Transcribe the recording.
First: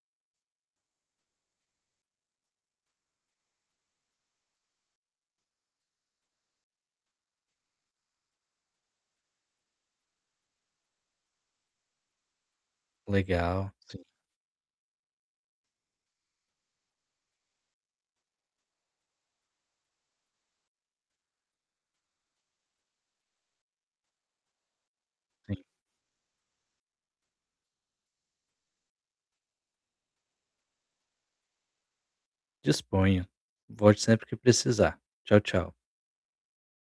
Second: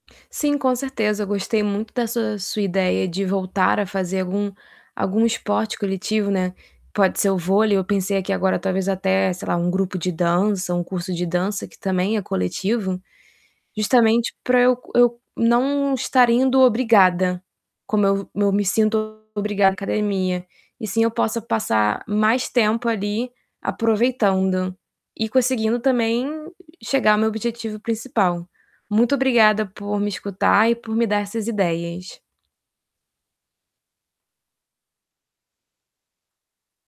Sim, com certeza. Gostei muito da sua sua ideia de voltar a fazer algum algum esporte coletivo, né. Pode ser o vôlei. Eu pensei aqui agora, talvez até, sei lá, um grupo de dança, um curso de dança, que também é coletivo, Legal, sim. justamente para eu co eu não estar indo obrigada, como eu eu me sinto obrigada à academia. E assim eu possa passar mais tempo ali, aproveitando e Sim. conseguindo também chegar ao meu objetivo principal. Muito obrigada por me escutar e por me dar essas ideias. Disponha. Volte sempre que precisar. Tchau, tchau.